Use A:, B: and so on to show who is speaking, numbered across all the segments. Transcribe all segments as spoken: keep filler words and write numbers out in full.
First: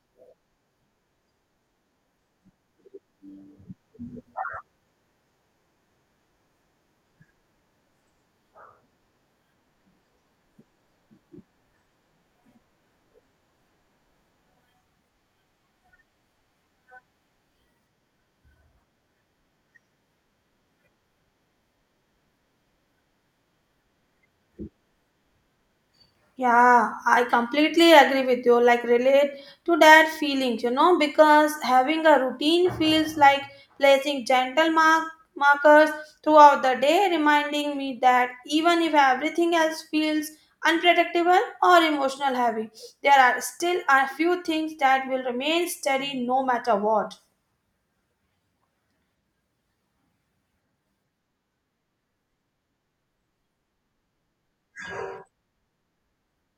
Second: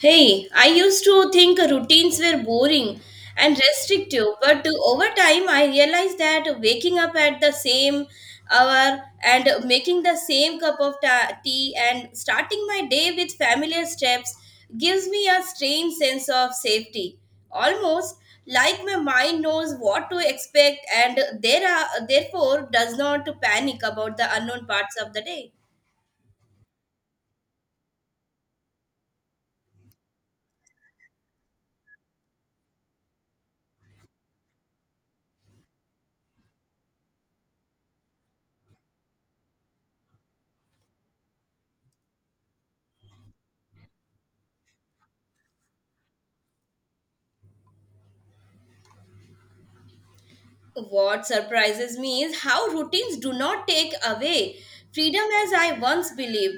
A: Hey, I used to think routines were boring and restrictive, but over time I realized that waking up at the same hour and making the same cup of ta- tea and starting my day with familiar steps gives me a strange sense of safety. Almost like my mind knows what to expect and there are, therefore does not panic about the unknown parts of the day.
B: Yeah, I completely agree with you. Like, relate to that feelings, you know, because having a routine feels like placing gentle mark markers throughout the day, reminding me that even if everything else feels unpredictable or emotional heavy, there are still a few things that will remain steady no matter what.
A: What surprises me is how routines do not take away freedom as I once believed,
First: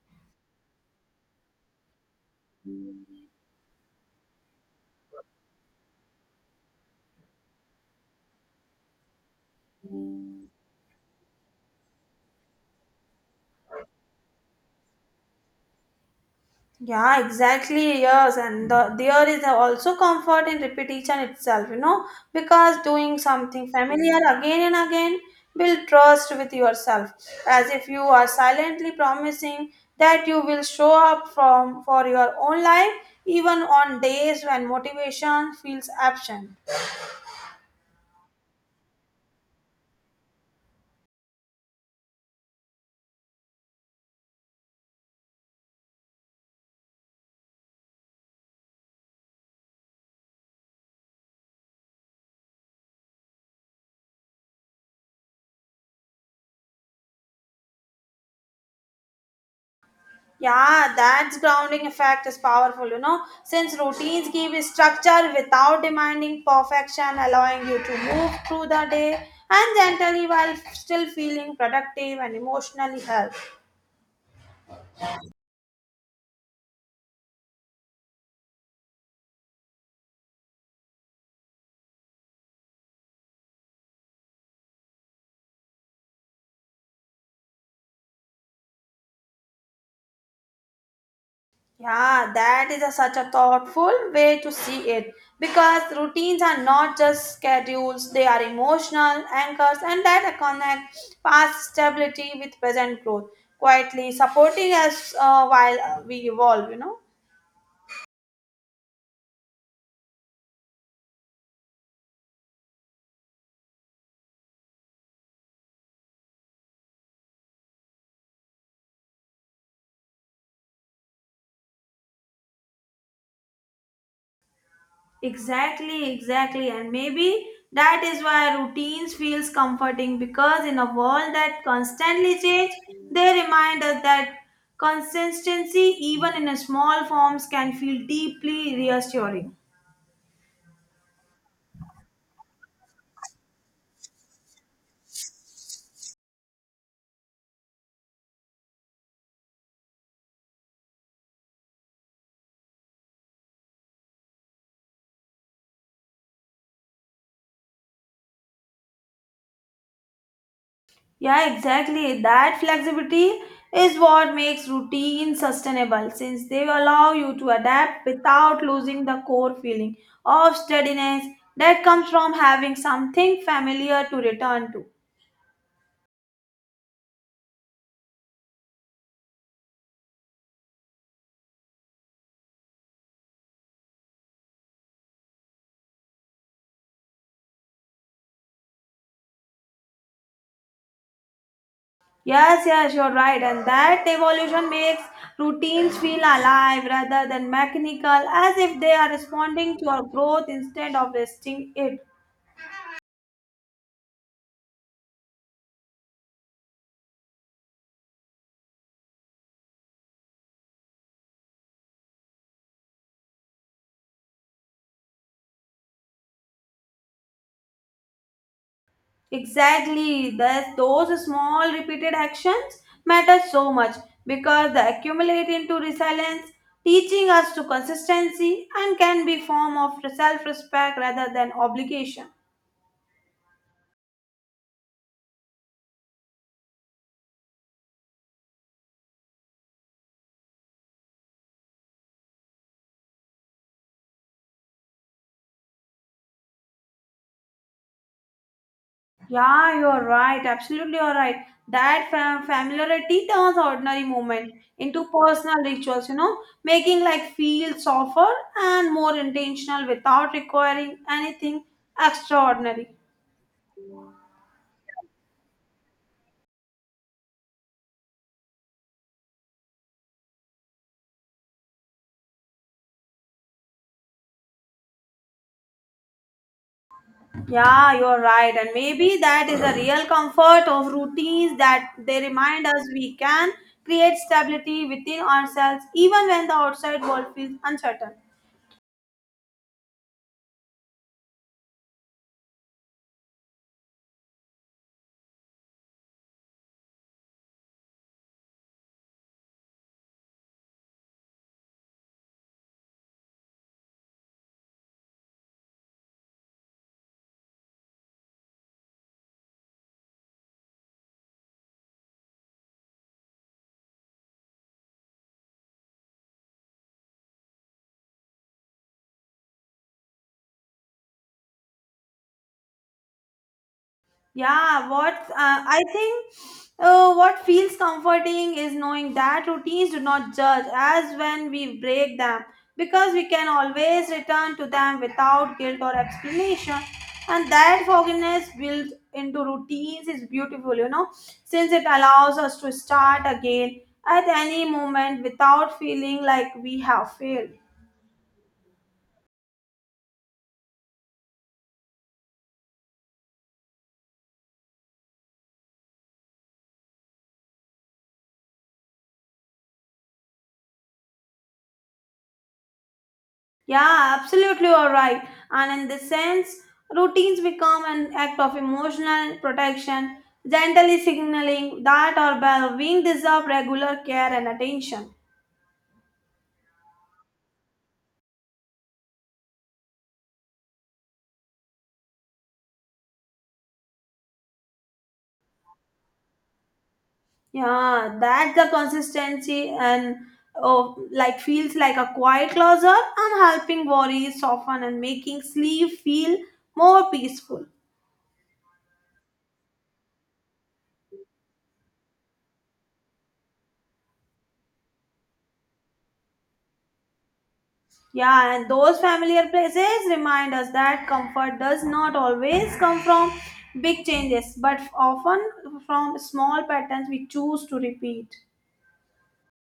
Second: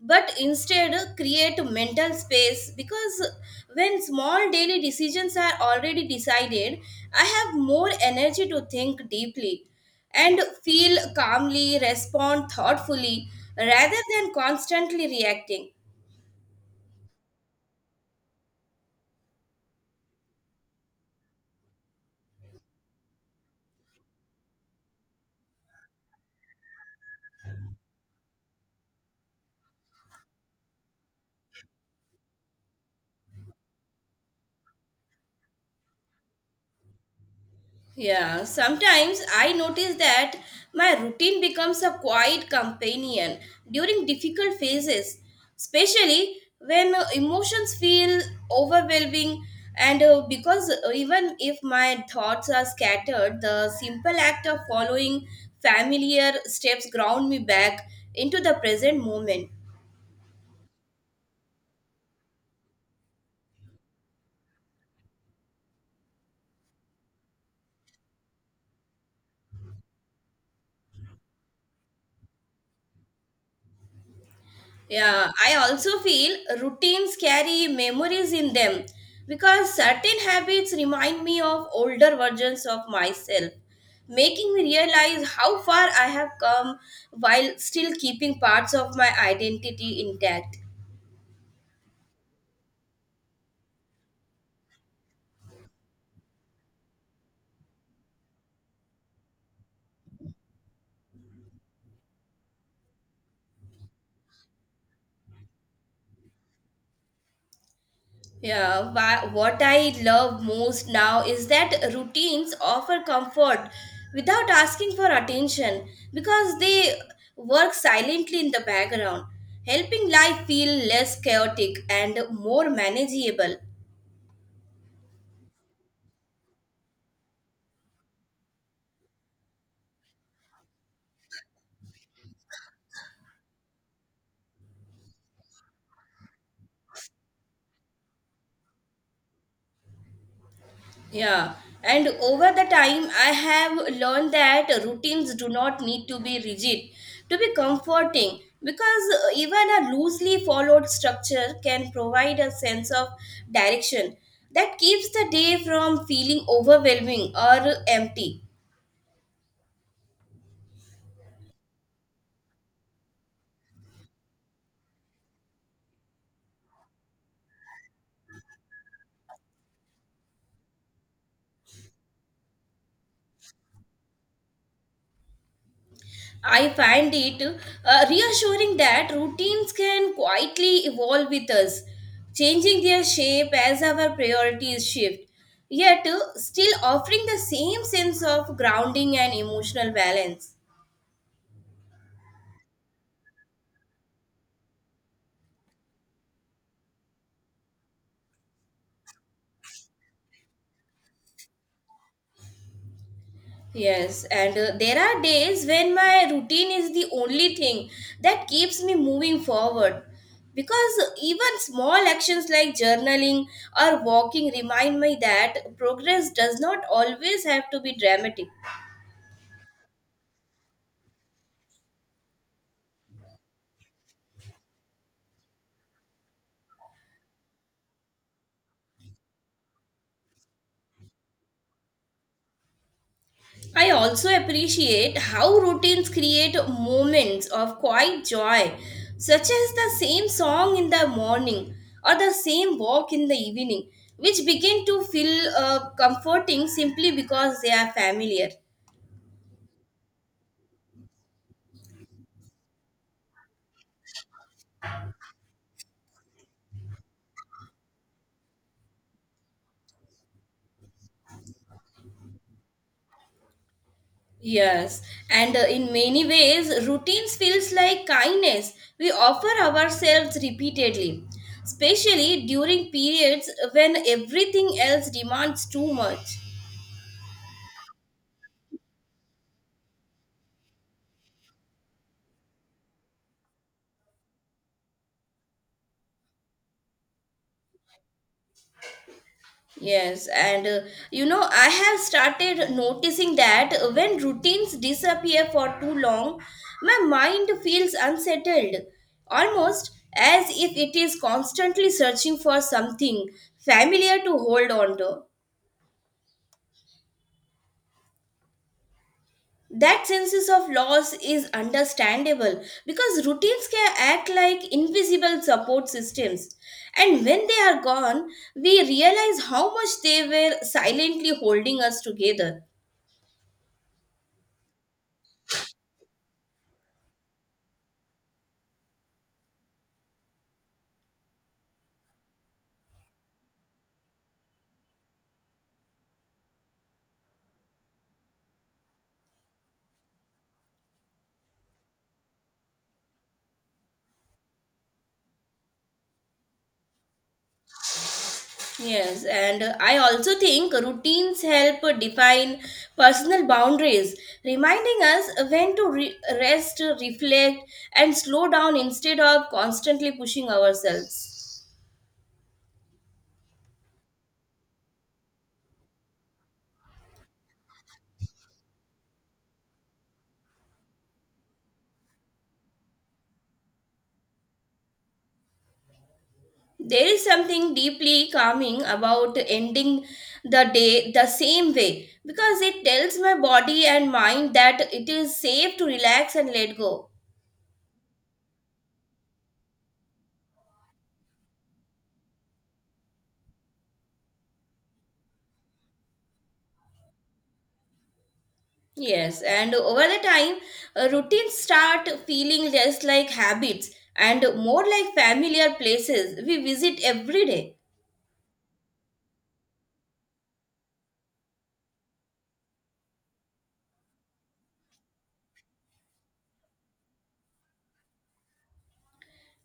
A: but instead create mental space because when small daily decisions are already decided, I have more energy to think deeply and feel calmly, respond thoughtfully rather than constantly reacting.
B: Yeah, exactly. Yes, and the, there is also comfort in repetition itself, you know, because doing something familiar again and again build trust with yourself, as if you are silently promising that you will show up from for your own life, even on days when motivation feels absent.
A: Yeah, sometimes I notice that my routine becomes a quiet companion during difficult phases, especially when uh, emotions feel overwhelming. And uh, because uh, even if my thoughts are scattered, the simple act of following familiar steps ground me back into the present moment.
B: Yeah, that grounding effect is powerful, you know, since routines give a structure without demanding perfection, allowing you to move through the day and gently while still feeling productive and emotionally healthy.
A: Yeah, I also feel routines carry memories in them because certain habits remind me of older versions of myself, making me realize how far I have come while still keeping parts of my identity intact.
B: Yeah, that is a, such a thoughtful way to see it because routines are not just schedules, they are emotional anchors and that connect past stability with present growth, quietly supporting us uh, while uh, we evolve, you know.
A: Yeah, wha- what I love most now is that routines offer comfort without asking for attention because they work silently in the background, helping life feel less chaotic and more manageable.
B: Exactly, exactly. And maybe that is why routines feels comforting because in a world that constantly change, they remind us that consistency even in a small forms can feel deeply reassuring.
A: Yeah, and over the time, I have learned that routines do not need to be rigid to be comforting because uh, even a loosely followed structure can provide a sense of direction that keeps the day from feeling overwhelming or empty.
B: Yeah, exactly. That flexibility is what makes routine sustainable since they allow you to adapt without losing the core feeling of steadiness that comes from having something familiar to return to.
A: I find it uh, reassuring that routines can quietly evolve with us, changing their shape as our priorities shift, yet uh, still offering the same sense of grounding and emotional balance.
B: Yes, yes, you're right. And that evolution makes routines feel alive rather than mechanical, as if they are responding to our growth instead of resting it.
A: Yes, and uh, there are days when my routine is the only thing that keeps me moving forward. Because even small actions like journaling or walking remind me that progress does not always have to be dramatic.
B: Exactly. Thus, those small repeated actions matter so much because they accumulate into resilience, teaching us to consistency and can be form of self-respect rather than obligation.
A: I also appreciate how routines create moments of quiet joy, such as the same song in the morning or the same walk in the evening, which begin to feel uh, comforting simply because they are familiar.
B: Yeah, you are right. Absolutely, you are right. That fam- familiarity turns ordinary moment into personal rituals, you know, making life feel softer and more intentional without requiring anything extraordinary.
A: Yes, and uh, in many ways, routines feels like kindness we offer ourselves repeatedly, especially during periods when everything else demands too much.
B: Yeah, you are right. And maybe that is the real comfort of routines that they remind us we can create stability within ourselves even when the outside world feels uncertain.
A: Yes, and uh, you know, I have started noticing that when routines disappear for too long, my mind feels unsettled, almost as if it is constantly searching for something familiar to hold on to. That sense of loss is understandable because routines can act like invisible support systems, and when they are gone, we realize how much they were silently holding us together.
B: Yeah, what uh, I think uh, what feels comforting is knowing that routines do not judge as when we break them because we can always return to them without guilt or explanation. And that forgiveness built into routines is beautiful, you know, since it allows us to start again at any moment without feeling like we have failed.
A: Yes, and uh, I also think routines help uh, define personal boundaries, reminding us when to re- rest, uh, reflect, and slow down instead of constantly pushing ourselves.
B: Yeah, absolutely, all right. And in this sense, routines become an act of emotional protection, gently signaling that our well-being deserve regular care and attention.
A: There is something deeply calming about ending the day the same way because it tells my body and mind that it is safe to relax and let go.
B: Yeah, that the consistency and oh, like feels like a quiet closer and helping worries soften and making sleep feel more peaceful.
A: Yes, and over the time, uh, routines start feeling less like habits and more like familiar places we visit every day.
B: Yeah, and those familiar places remind us that comfort does not always come from big changes, but often from small patterns we choose to repeat.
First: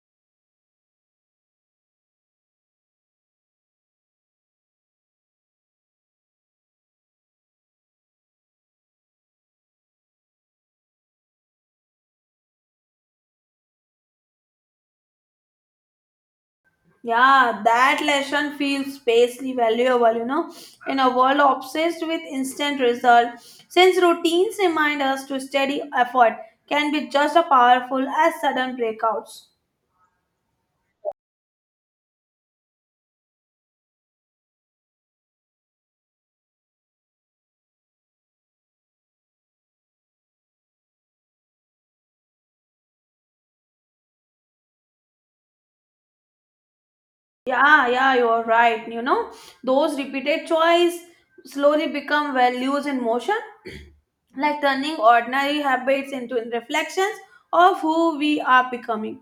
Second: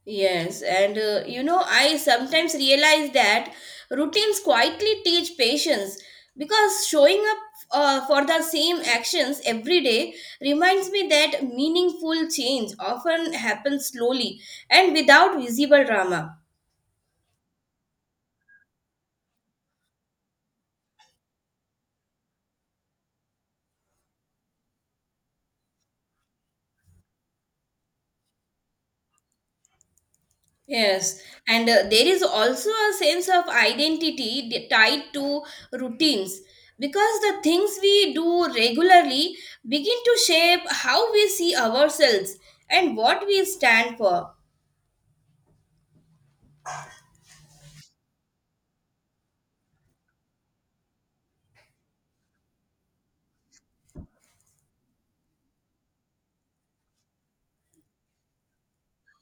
A: Yes, and uh, you know, I sometimes realize that routines quietly teach patience because showing up uh, for the same actions every day reminds me that meaningful change often happens slowly and without visible drama.
B: Yeah, that lesson feels spacely valuable, you know, in a world obsessed with instant result. Since routines remind us to steady effort can be just as powerful as sudden breakouts.
A: Yes, and uh, there is also a sense of identity d- tied to routines because the things we do regularly begin to shape how we see ourselves and what we stand for.
B: Yeah, yeah, you're right. You know, those repeated choice slowly become values in motion like turning ordinary habits into reflections of who we are becoming.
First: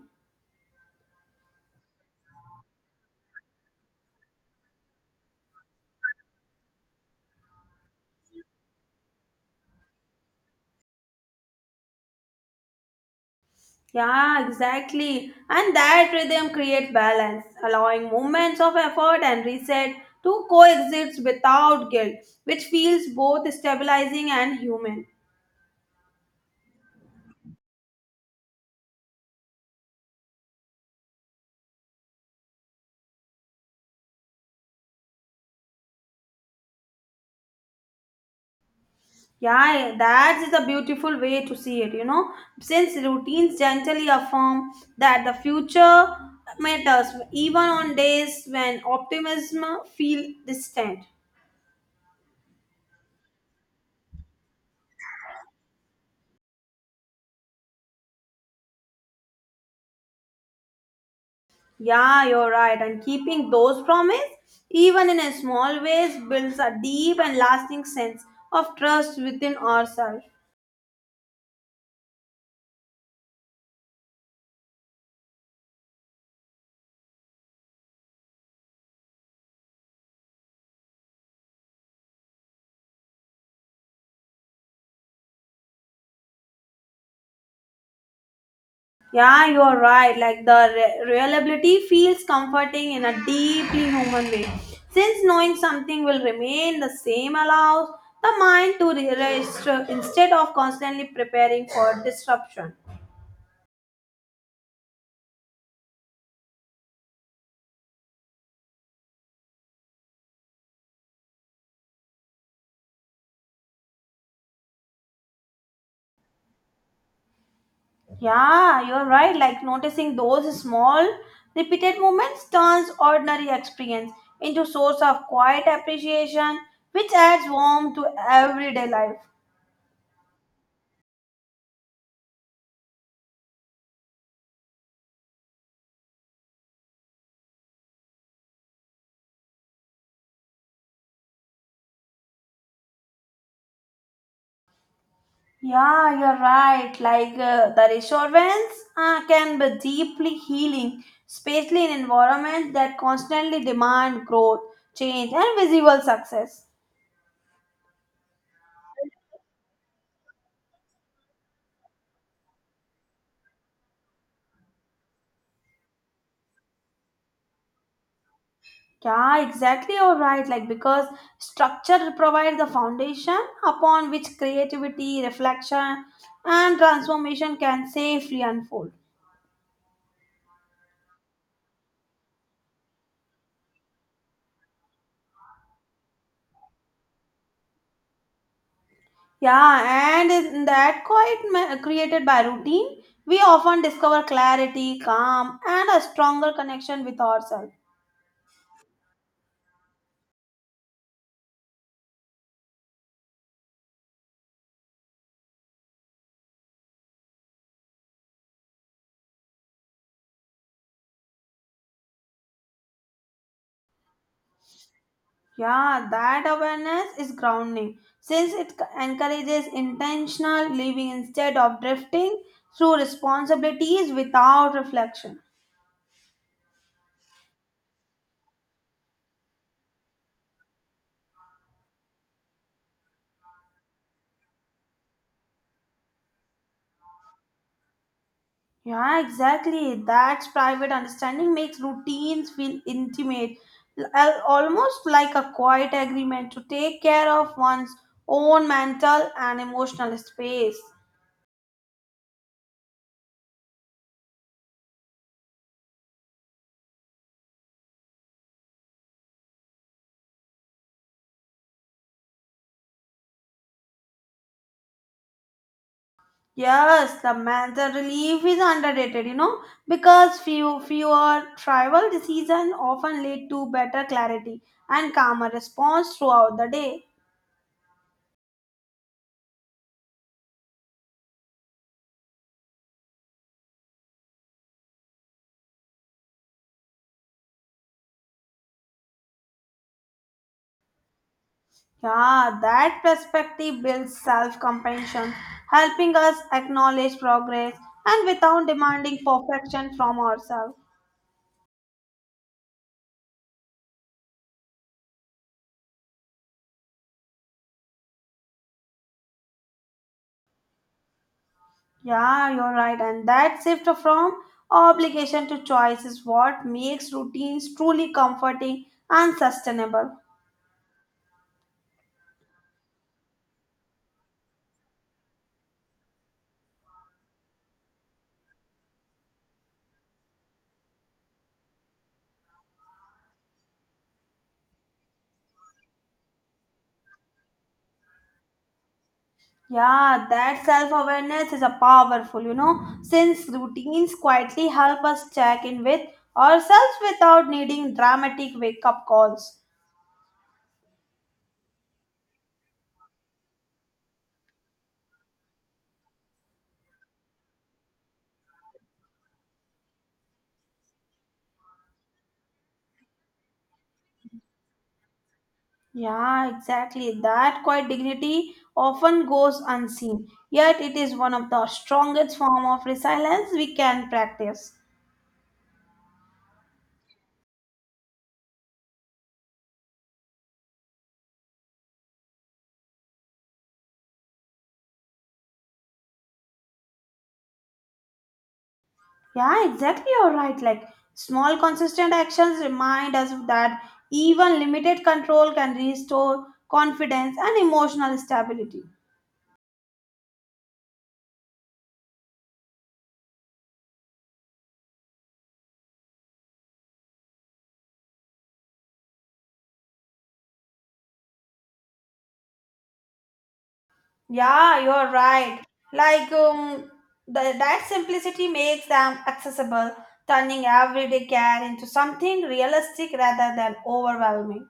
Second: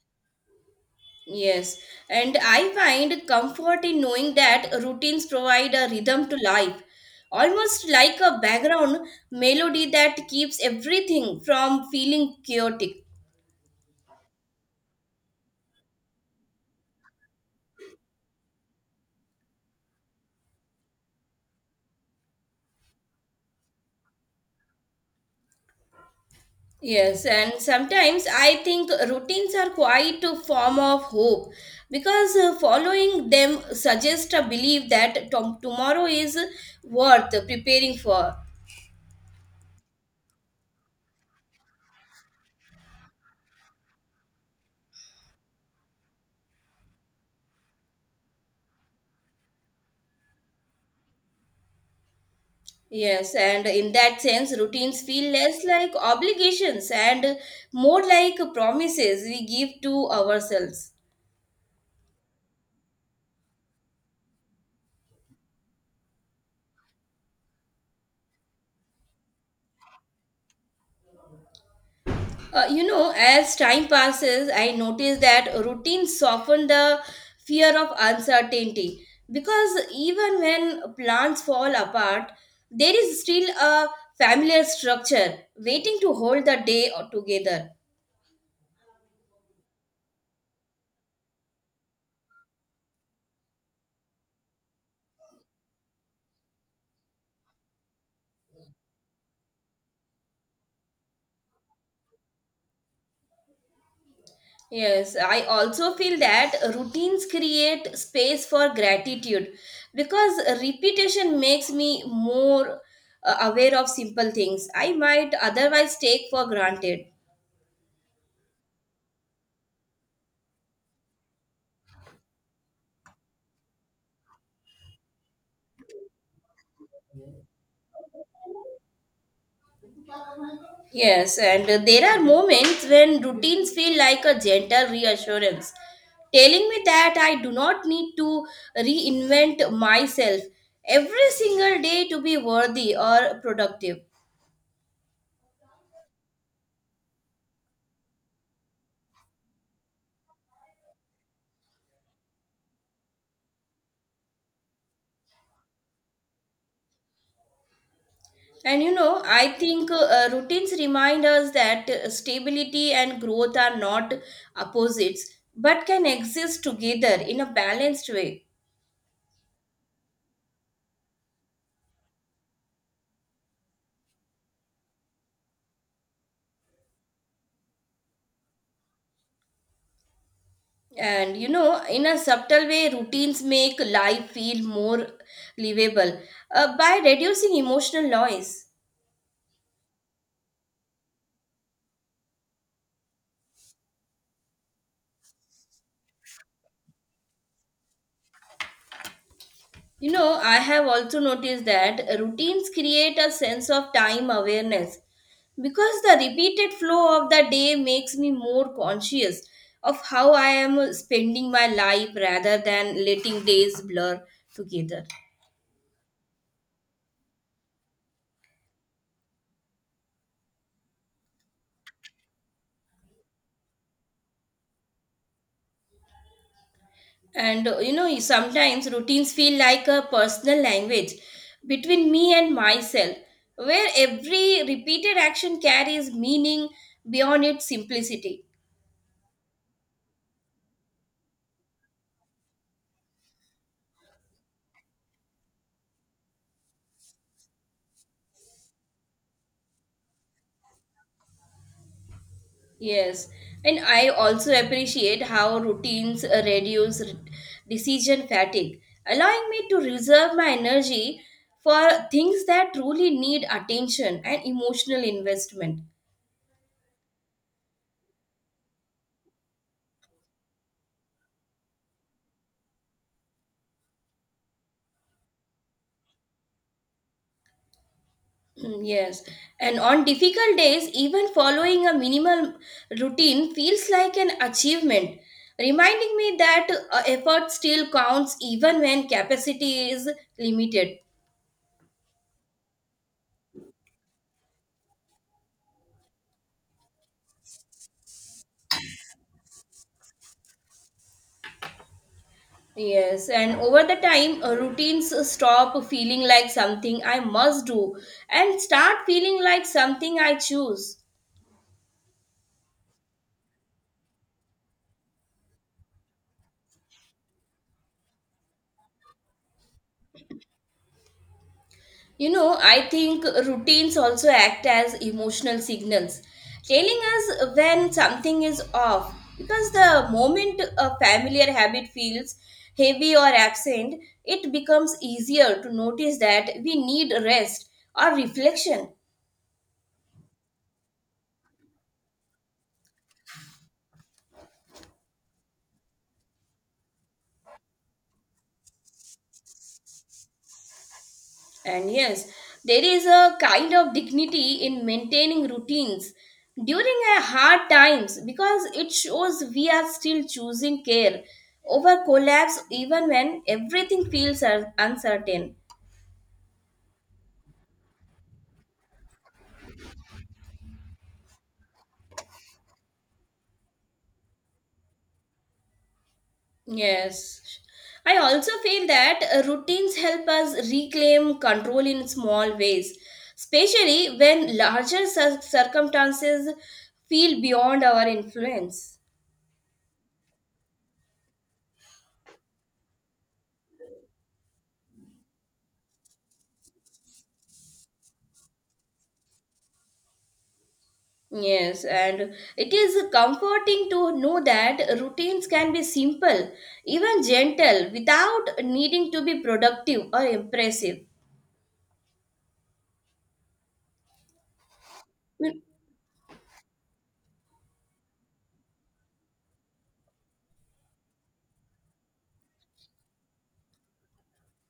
A: Yes, and I find comfort in knowing that routines provide a rhythm to life, almost like a background melody that keeps everything from feeling chaotic.
B: Yeah, exactly. And that rhythm creates balance, allowing moments of effort and reset to coexist without guilt, which feels both stabilizing and human.
A: Yes, and sometimes I think routines are quite a form of hope because uh, following them suggests a belief that tom- tomorrow is worth preparing for.
B: Yeah, that is a beautiful way to see it, you know, since routines gently affirm that the future matters even on days when optimism feels distant.
A: Yes, and in that sense, routines feel less like obligations and more like promises we give to ourselves.
B: Yeah, you're right. And keeping those promise, even in a small ways, builds a deep and lasting sense of trust within ourselves.
A: Uh, you know, as time passes, I notice that routines soften the fear of uncertainty because even when plans fall apart, there is still a familiar structure waiting to hold the day together.
B: Yeah, you're right. Like the re- reliability feels comforting in a deeply human way. Since knowing something will remain the same allows the mind to rest uh, instead of constantly preparing for disruption.
A: Yes, I also feel that routines create space for gratitude because repetition makes me more uh, aware of simple things I might otherwise take for granted.
B: Yeah, you're right. Like noticing those small, repeated moments turns ordinary experience into source of quiet appreciation, which adds warmth to everyday life.
A: Yes, and uh, there are moments when routines feel like a gentle reassurance, telling me that I do not need to reinvent myself every single day to be worthy or productive.
B: Yeah, you're right. Like uh, the reassurance uh, can be deeply healing, especially in environments that constantly demand growth, change, and visible success.
A: And you know, I think uh, uh, routines remind us that uh, stability and growth are not opposites but can exist together in a balanced way.
B: Yeah, exactly. You're right. Like, because structure provides the foundation upon which creativity, reflection, and transformation can safely unfold.
A: And you know, in a subtle way, routines make life feel more livable uh, by reducing emotional noise.
B: Yeah, and in that quiet ma- created by routine, we often discover clarity, calm, and a stronger connection with ourselves.
A: You know, I have also noticed that routines create a sense of time awareness because the repeated flow of the day makes me more conscious of how I am spending my life rather than letting days blur together.
B: Yeah, that awareness is grounding since it c- encourages intentional living instead of drifting through responsibilities without reflection.
A: And uh, you know, sometimes routines feel like a personal language between me and myself, where every repeated action carries meaning beyond its simplicity.
B: Yeah, exactly. That's private understanding makes routines feel intimate, al- almost like a quiet agreement to take care of one's own mental and emotional space.
A: Yes, and I also appreciate how routines uh, reduce r- decision fatigue, allowing me to reserve my energy for things that truly need attention and emotional investment.
B: Yes, the mental relief is underrated, you know, because few fewer tribal decisions often lead to better clarity and calmer response throughout the day.
A: Mm. Yes, and on difficult days, even following a minimal routine feels like an achievement, reminding me that uh, effort still counts even when capacity is limited.
B: Yeah, that perspective builds self compassion, helping us acknowledge progress and without demanding perfection from ourselves.
A: Yes, and over the time, uh, routines stop feeling like something I must do and start feeling like something I choose.
B: Yeah, you're right. And that shift from obligation to choice is what makes routines truly comforting and sustainable.
A: You know, I think routines also act as emotional signals, telling us when something is off. Because the moment a familiar habit feels heavy or absent, it becomes easier to notice that we need rest or reflection.
B: Yeah, that self awareness is a powerful, you know, since routines quietly help us check in with ourselves without needing dramatic wake up calls.
A: And yes, there is a kind of dignity in maintaining routines during a hard times because it shows we are still choosing care over collapse even when everything feels un- uncertain.
B: Yeah, exactly. That quiet dignity often goes unseen, yet it is one of the strongest form of resilience we can practice.
A: Yes. I also feel that uh, routines help us reclaim control in small ways, especially when larger cir- circumstances feel beyond our influence.
B: Yeah, exactly. You're right. Like small, consistent actions remind us that even limited control can restore confidence and emotional stability.
A: Yes, and it is comforting to know that routines can be simple, even gentle, without needing to be productive or impressive.
B: Yeah, you're
A: Mm.
B: right. Like um, the, that simplicity makes them accessible, turning everyday care into something realistic rather than overwhelming.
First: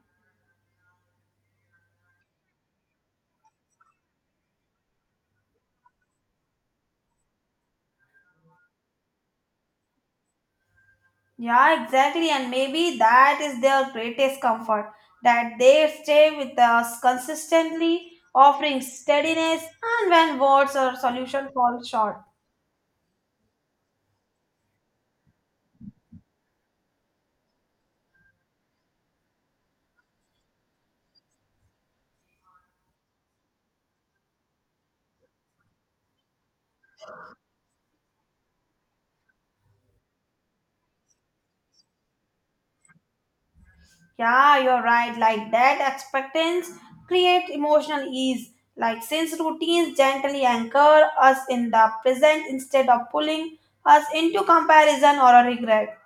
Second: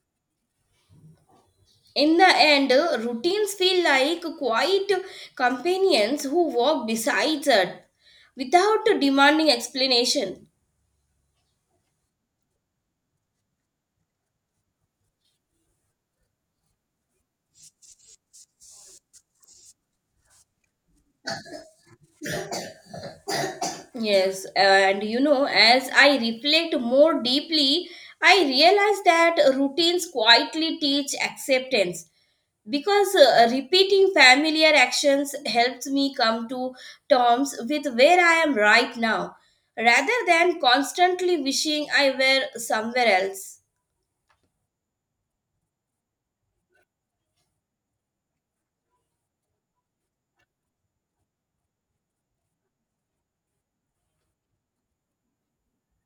A: In the end, routines feel like quiet companions who walk beside us without demanding explanation.
B: Yeah, exactly. And maybe that is their greatest comfort that they stay with us consistently, offering steadiness and when words or solution fall short.
A: Yes, uh, and you know, as I reflect more deeply, I realize that routines quietly teach acceptance because uh, repeating familiar actions helps me come to terms with where I am right now rather than constantly wishing I were somewhere else.
B: Yeah, you're right. Like that expectance create emotional ease. Like since routines gently anchor us in the present instead of pulling us into comparison or a regret.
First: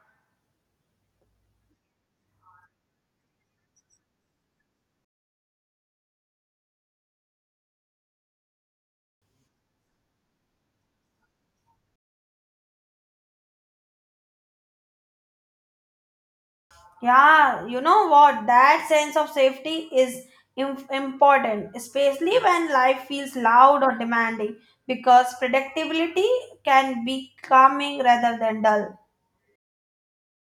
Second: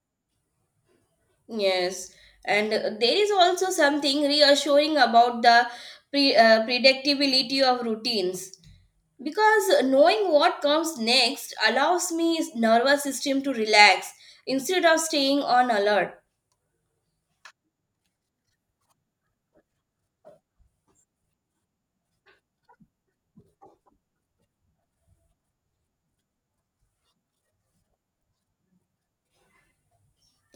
A: Yes, and uh, there is also something reassuring about the pre- uh, predictability of routines because knowing what comes next allows me nervous system to relax instead of staying on alert.
B: Yeah, you know what? That sense of safety is im- important, especially when life feels loud or demanding, because predictability can be calming rather than dull.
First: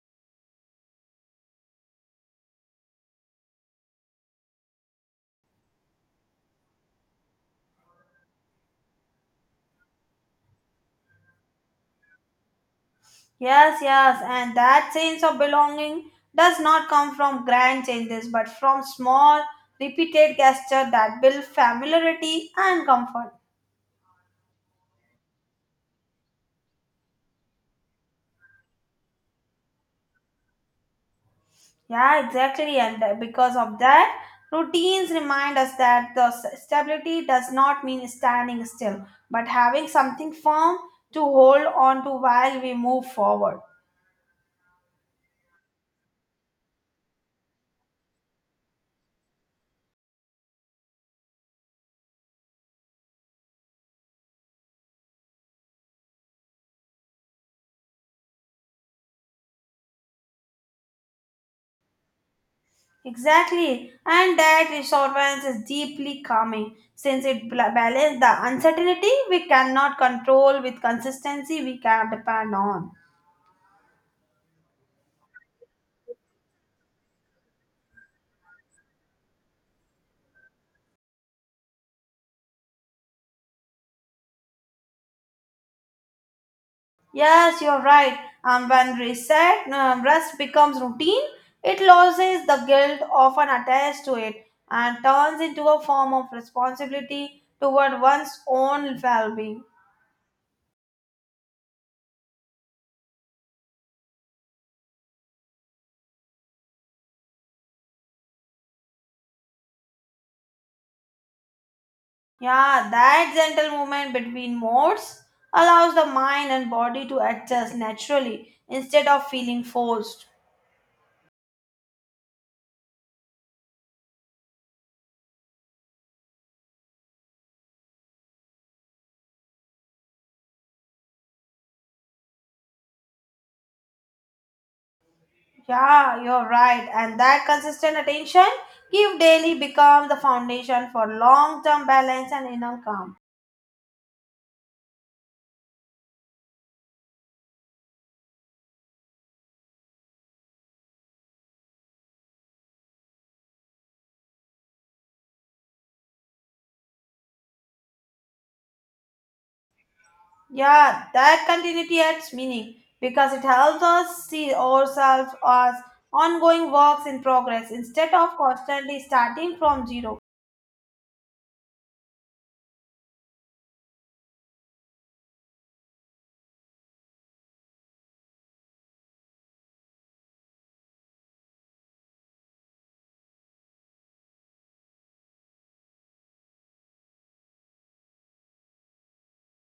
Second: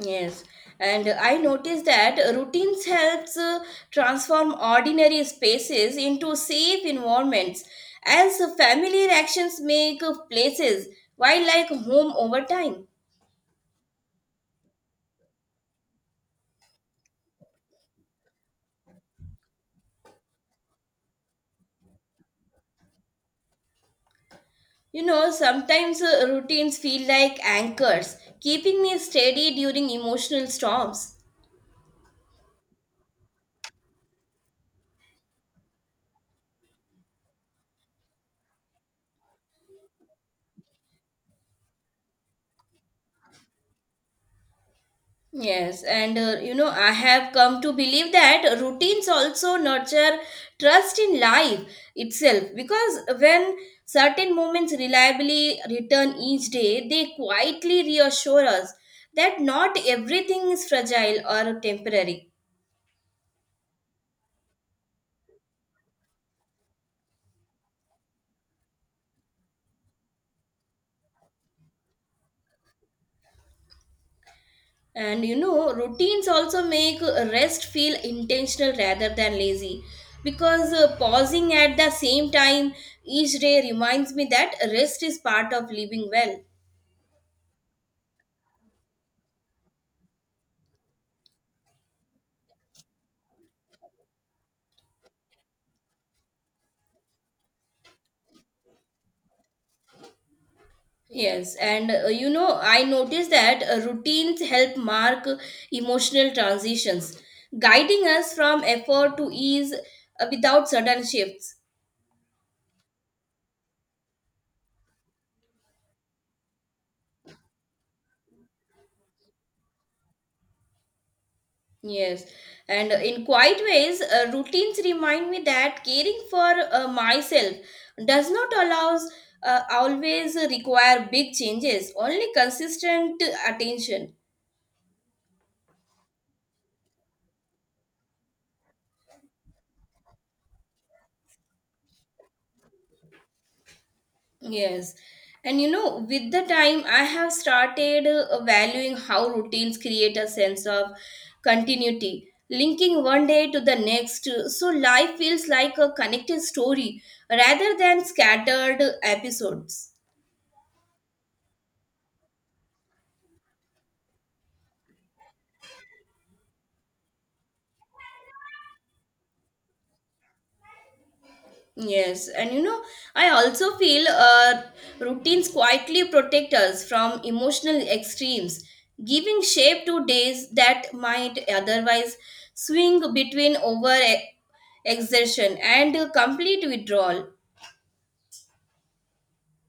A: Yes, and I noticed that routines helps uh, transform ordinary spaces into safe environments as familiar actions make places wildlife home over time.
B: Yes, yes, and that sense of belonging does not come from grand changes but from small, repeated gestures that build familiarity and comfort.
A: You know, sometimes uh, routines feel like anchors, keeping me steady during emotional storms.
B: Yeah, exactly. And uh, because of that, routines remind us that the s- stability does not mean standing still, but having something firm to hold on to while we move forward.
A: Yes, and uh, you know, I have come to believe that routines also nurture trust in life itself because when certain moments reliably return each day, they quietly reassure us that not everything is fragile or temporary.
B: Exactly. And that reassurance is deeply calming since it bla- balances the uncertainty we cannot control with consistency we can depend on.
A: And you know, routines also make rest feel intentional rather than lazy because uh, pausing at the same time each day reminds me that rest is part of living well.
B: Yes, you're right. Um, when reset, um, rest becomes routine, it loses the guilt often attached to it and turns into a form of responsibility toward one's own well being.
A: Yes, and uh, you know, I noticed that uh, routines help mark emotional transitions, guiding us from effort to ease uh, without sudden shifts.
B: Yeah, that gentle movement between modes allows the mind and body to adjust naturally instead of feeling forced.
A: Yes, and in quiet ways, uh, routines remind me that caring for uh, myself does not allows uh, always require big changes, only consistent attention.
B: Yeah, you're right. And that consistent attention give daily become the foundation for long term balance and inner calm.
A: Yes, and you know, with the time, I have started uh, valuing how routines create a sense of continuity, linking one day to the next, so life feels like a connected story rather than scattered episodes.
B: Yeah, that continuity adds meaning because it helps us see ourselves as ongoing works in progress instead of constantly starting from zero.
A: Yes, and you know, I also feel uh, routines quietly protect us from emotional extremes, giving shape to days that might otherwise swing between over e-, exertion and uh, complete withdrawal.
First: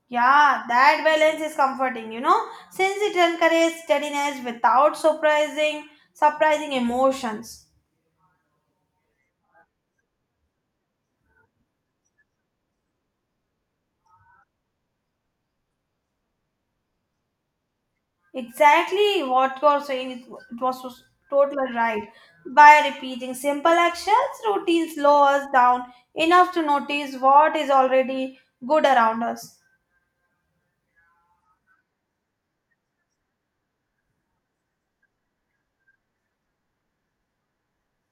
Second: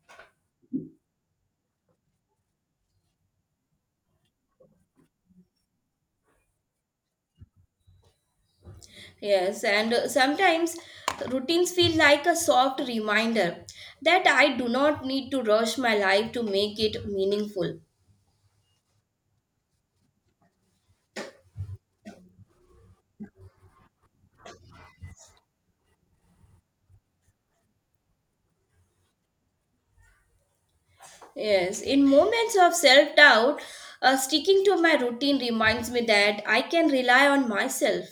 B: Yeah, that balance is comforting, you know, since it encourages steadiness without surprising surprising emotions.
A: Yes, and uh, sometimes routines feel like a soft reminder that I do not need to rush my life to make it meaningful.
B: Exactly what you're saying it it was so- totally right. By repeating simple actions, routine slow us down enough to notice what is already good around us.
A: Yes, in moments of self doubt, uh, sticking to my routine reminds me that I can rely on myself.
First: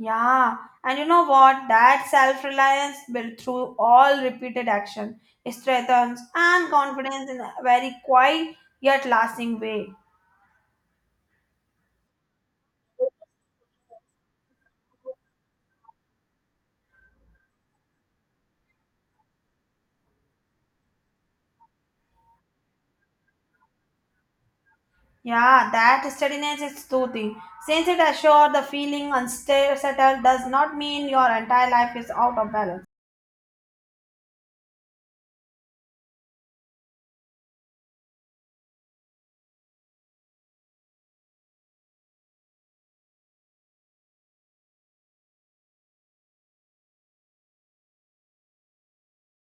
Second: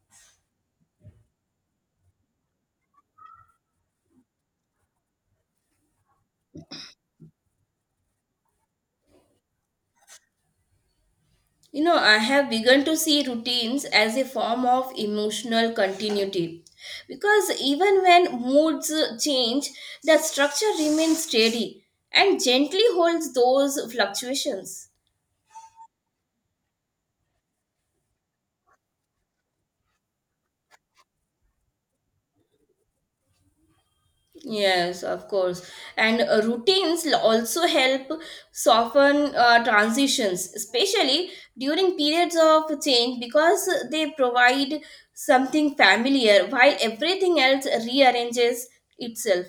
B: Yeah, and you know what? That self reliance built through all repeated action strengthens and confidence in a very quiet yet lasting way.
A: You know, I have begun to see routines as a form of emotional continuity because even when moods change, the structure remains steady and gently holds those fluctuations.
B: Yeah, that steadiness is soothing. Since it assures the feeling unsettled does not mean your entire life is out of balance.
A: Yes, of course. And uh, routines l- also help soften uh, transitions, especially during periods of change, because they provide something familiar while everything else rearranges itself.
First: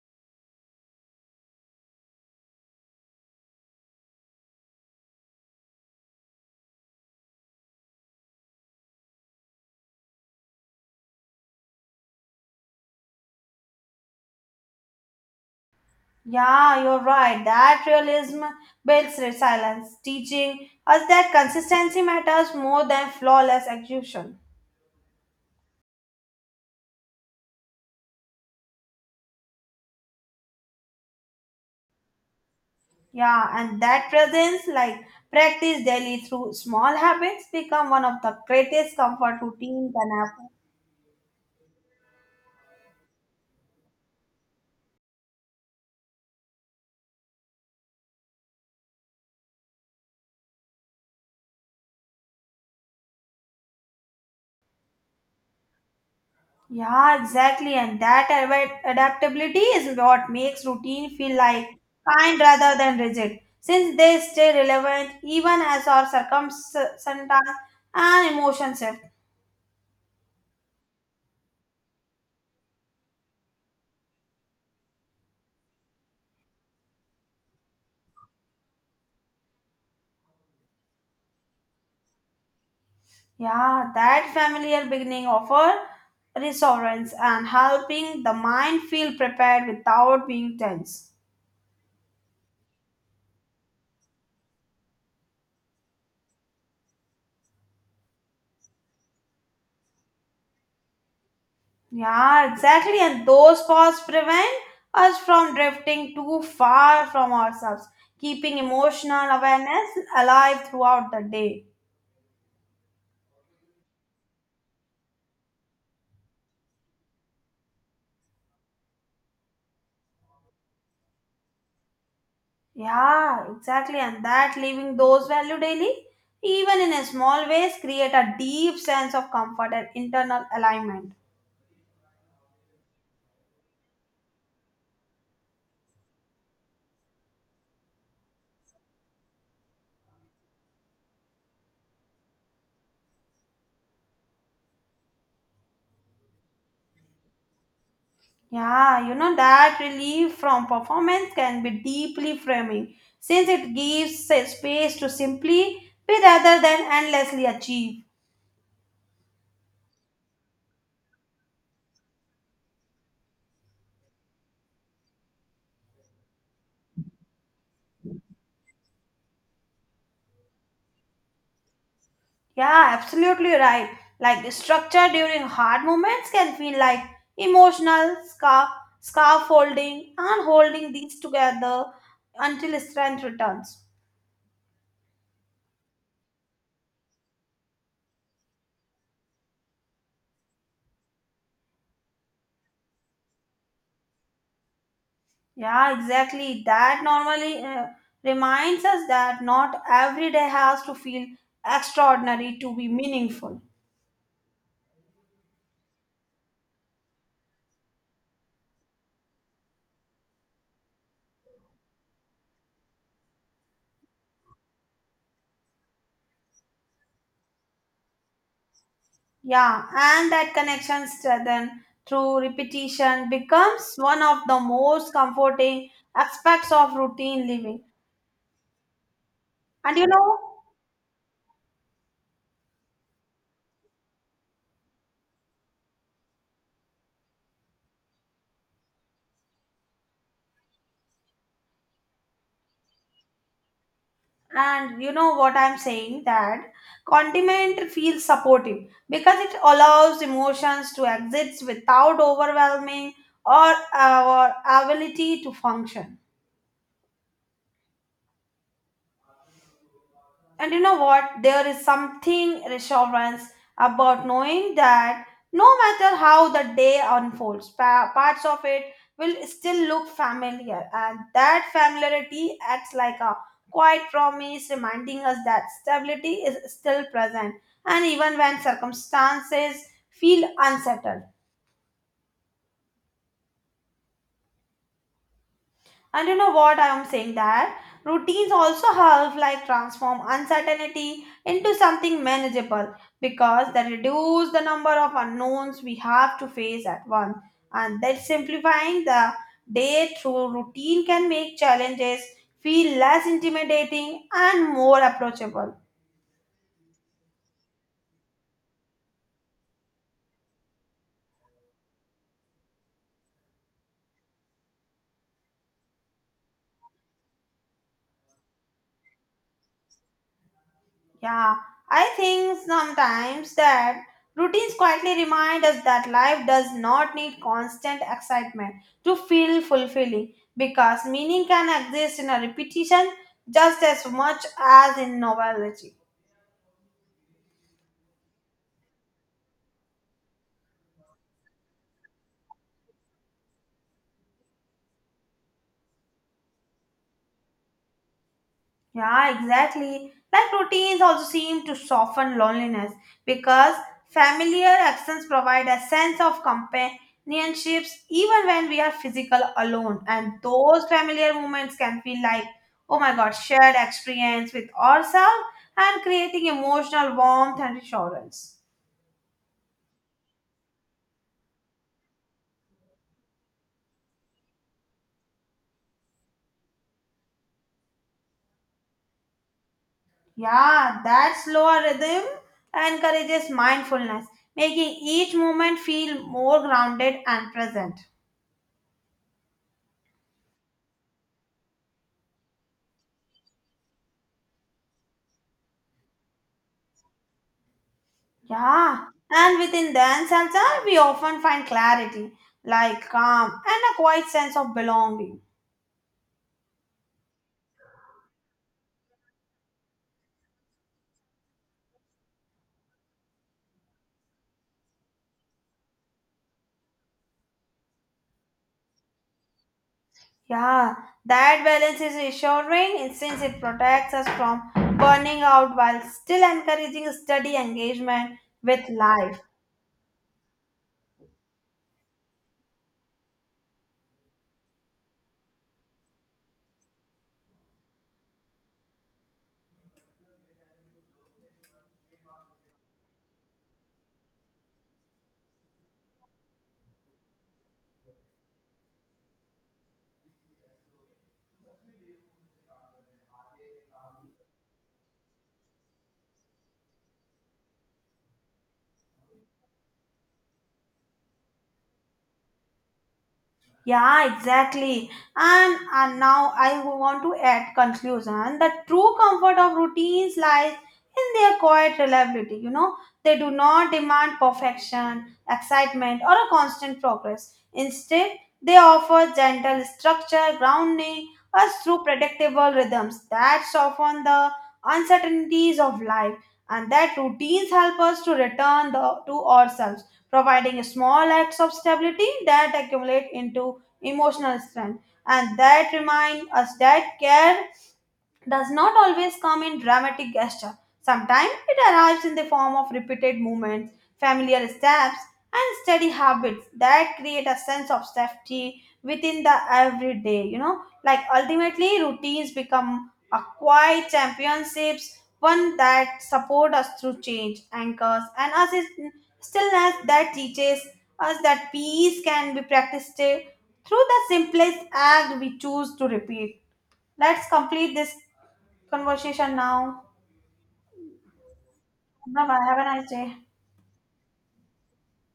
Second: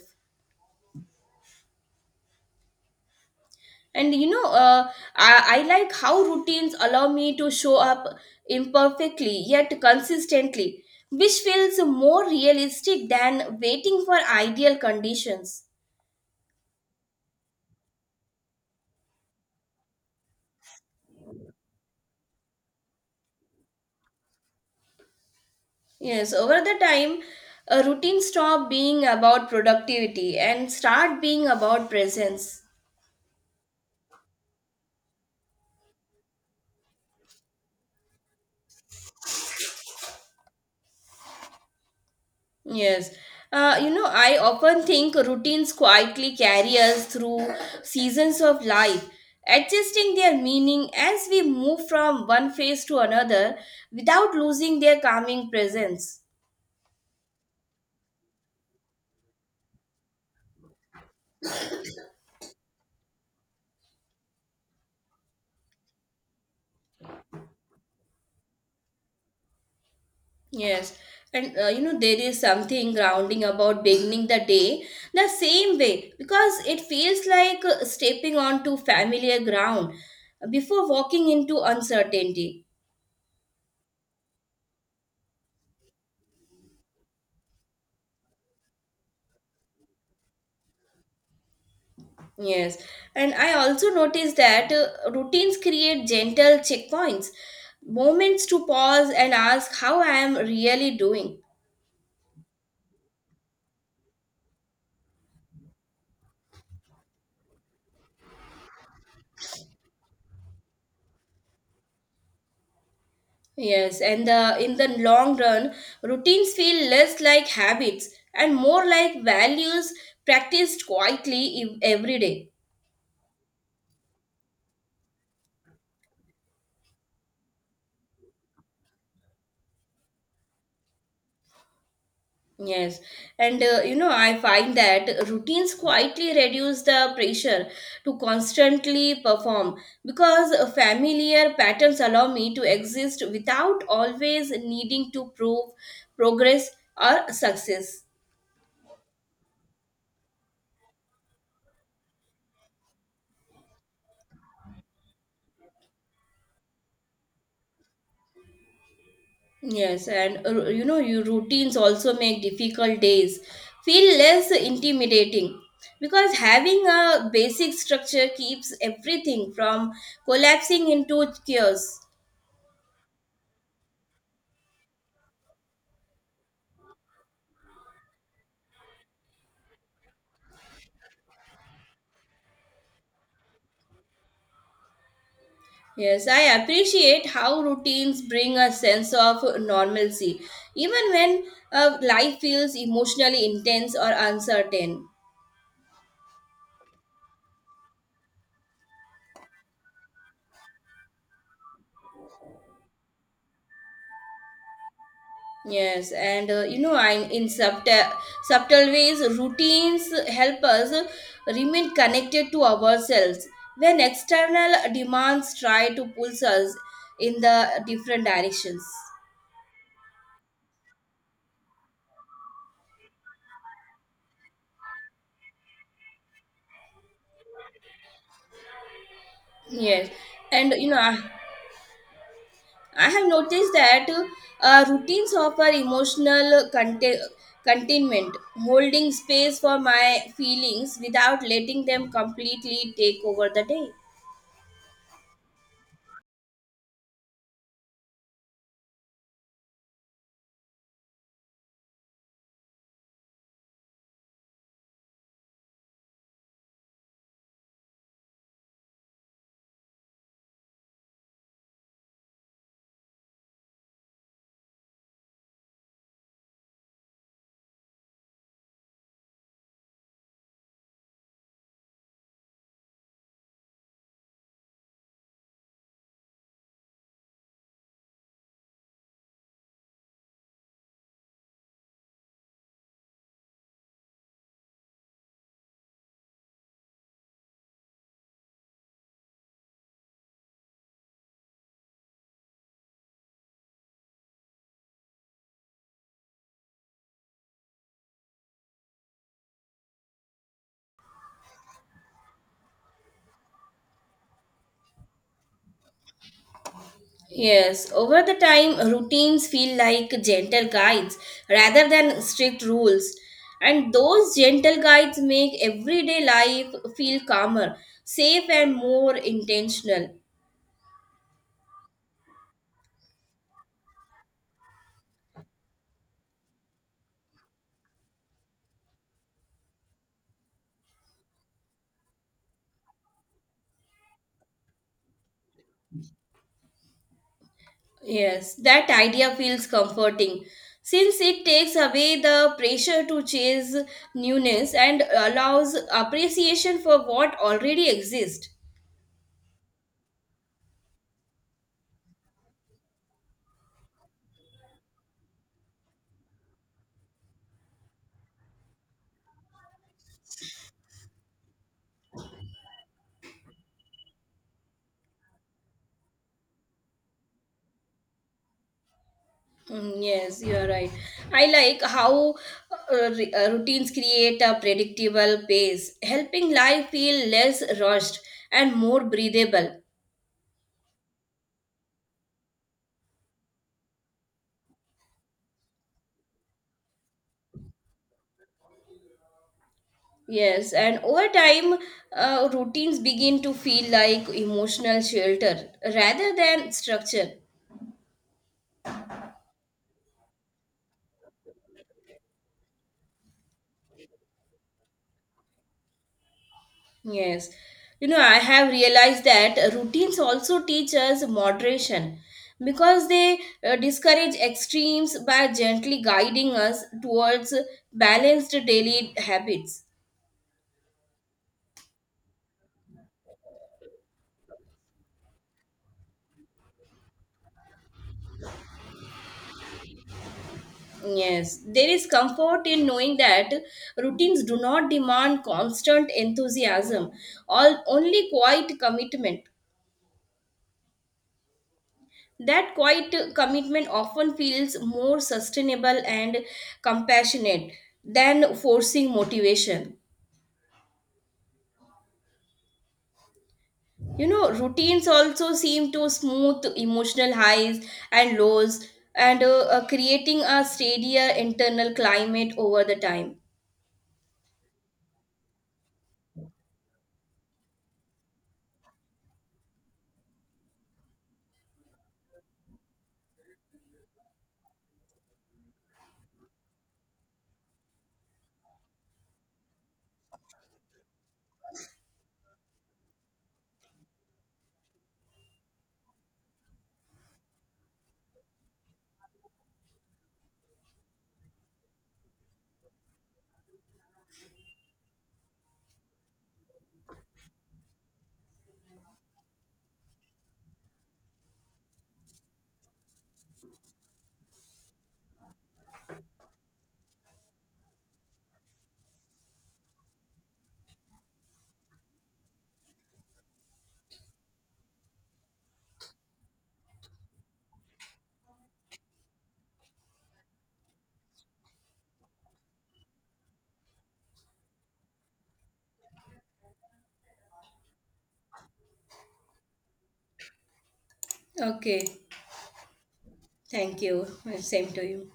A: And you know, uh, I, I like how routines allow me to show up imperfectly yet consistently, which feels more realistic than waiting for ideal conditions.
B: Yeah, you're right. That realism builds resilience, teaching us that consistency matters more than flawless execution.
A: Yes, over the time, a routine stop being about productivity and start being about presence.
B: Yeah, and that presence, like practice daily through small habits, become one of the greatest comfort routine can happen.
A: Yes. Uh, you know, I often think routines quietly carry us through seasons of life, adjusting their meaning as we move from one phase to another without losing their calming presence.
B: Yeah, exactly. And that adva- adaptability is what makes routine feel like kind rather than rigid, since they stay relevant even as our circumstances and emotions shift.
A: Yes, and uh, you know, there is something grounding about beginning the day the same way because it feels like uh, stepping onto familiar ground before walking into uncertainty.
B: Yeah, that familiar beginning offer resource and helping the mind feel prepared without being tense.
A: Yes, and I also noticed that uh, routines create gentle checkpoints, moments to pause and ask how I am really doing.
B: Yeah, exactly. And those paths prevent us from drifting too far from ourselves, keeping emotional awareness alive throughout the day.
A: Yes, and the, in the long run, routines feel less like habits and more like values practiced quietly ev- every day.
B: Yeah, exactly. And that living those value daily, even in a small ways, create a deep sense of comfort and internal alignment.
A: Yes, and uh, you know, I find that routines quietly reduce the pressure to constantly perform because uh, familiar patterns allow me to exist without always needing to prove progress or success.
B: Yeah, you know that relief from performance can be deeply framing since it gives a space to simply be rather than endlessly achieve.
A: Yes, and uh, you know, your routines also make difficult days feel less intimidating because having a basic structure keeps everything from collapsing into chaos.
B: Yeah, absolutely right. Like the structure during hard moments can feel like emotional scar scaffolding and holding these together until strength returns.
A: Yes, I appreciate how routines bring a sense of normalcy, even when uh, life feels emotionally intense or uncertain.
B: Yeah, exactly. That normally uh, reminds us that not every day has to feel extraordinary to be meaningful.
A: Yes, and uh, you know, I'm in subtle subtle ways. Routines help us remain connected to ourselves when external demands try to pull us in the different directions.
B: Yeah, and that connection strengthened through repetition becomes one of the most comforting aspects of routine living. And you
A: Yes,
B: know,
A: and you know, I, I have noticed that uh, routines offer emotional contain, containment, holding space for my feelings without letting them completely take over the day.
B: and you know what I'm saying that condiment feels supportive because it allows emotions to exist without overwhelming or our ability to function. And you know what? There is something reassurance about knowing that no matter how the day unfolds, pa- parts of it will still look familiar. And that familiarity acts like a quiet promise reminding us that stability is still present. And even when circumstances feel unsettled. And you know what I am saying that routines also help like transform uncertainty into something manageable because they reduce the number of unknowns we have to face at once and that simplifying the day through routine can make challenges feel less intimidating and more approachable.
A: Yes, over the time, routines feel like gentle guides rather than strict rules. And those gentle guides make everyday life feel calmer, safe, and more intentional.
B: Yeah, I think sometimes that routines quietly remind us that life does not need constant excitement to feel fulfilling because meaning can exist in a repetition just as much as in novelty.
A: Yes, that idea feels comforting since it takes away the pressure to chase newness and allows appreciation for what already exists.
B: Yeah, exactly. Like routines also seem to soften loneliness because familiar accents provide a sense of companionships even when we are physical alone. And those familiar moments can feel like, oh my god, shared experience with ourselves and creating emotional warmth and reassurance.
A: Mm. Yes, you are right. I like how uh, re- uh, routines create a predictable pace, helping life feel less rushed and more breathable.
B: Yeah, that slower rhythm encourages mindfulness, making each moment feel more grounded and present.
A: Yes, and over time, uh, routines begin to feel like emotional shelter rather than structure.
B: Yeah, and within dance also, we often find clarity, like calm and a quiet sense of belonging.
A: Yes. You know, I have realized that routines also teach us moderation because they uh, discourage extremes by gently guiding us towards balanced daily habits.
B: Yeah, that balance is reassuring since it protects us from burning out while still encouraging steady engagement with life.
A: Yes, there is comfort in knowing that routines do not demand constant enthusiasm, all only quiet commitment. That quiet commitment often feels more sustainable and compassionate than forcing motivation. You know, routines also seem to smooth emotional highs and lows and uh, uh, creating a steadier internal climate over the time.
B: Yeah, exactly. And and now I want to add conclusion. The true comfort of routines lies in their quiet reliability. You know, they do not demand perfection, excitement, or a constant progress. Instead, they offer gentle structure, grounding us through predictable rhythms that soften the uncertainties of life, and that routines help us to return the, to ourselves, providing small acts of stability that accumulate into emotional strength and that remind us that care does not always come in dramatic gesture. Sometimes it arrives in the form of repeated movements, familiar steps, and steady habits that create a sense of safety within the everyday. You know, like ultimately, routines become a quiet championships, one that support us through change, anchors, and us is stillness that teaches us that peace can be practiced through the simplest act we choose to repeat. Let's complete this conversation now.
A: Okay,
B: Bye bye. Have a nice day.
A: thank you. Same to you.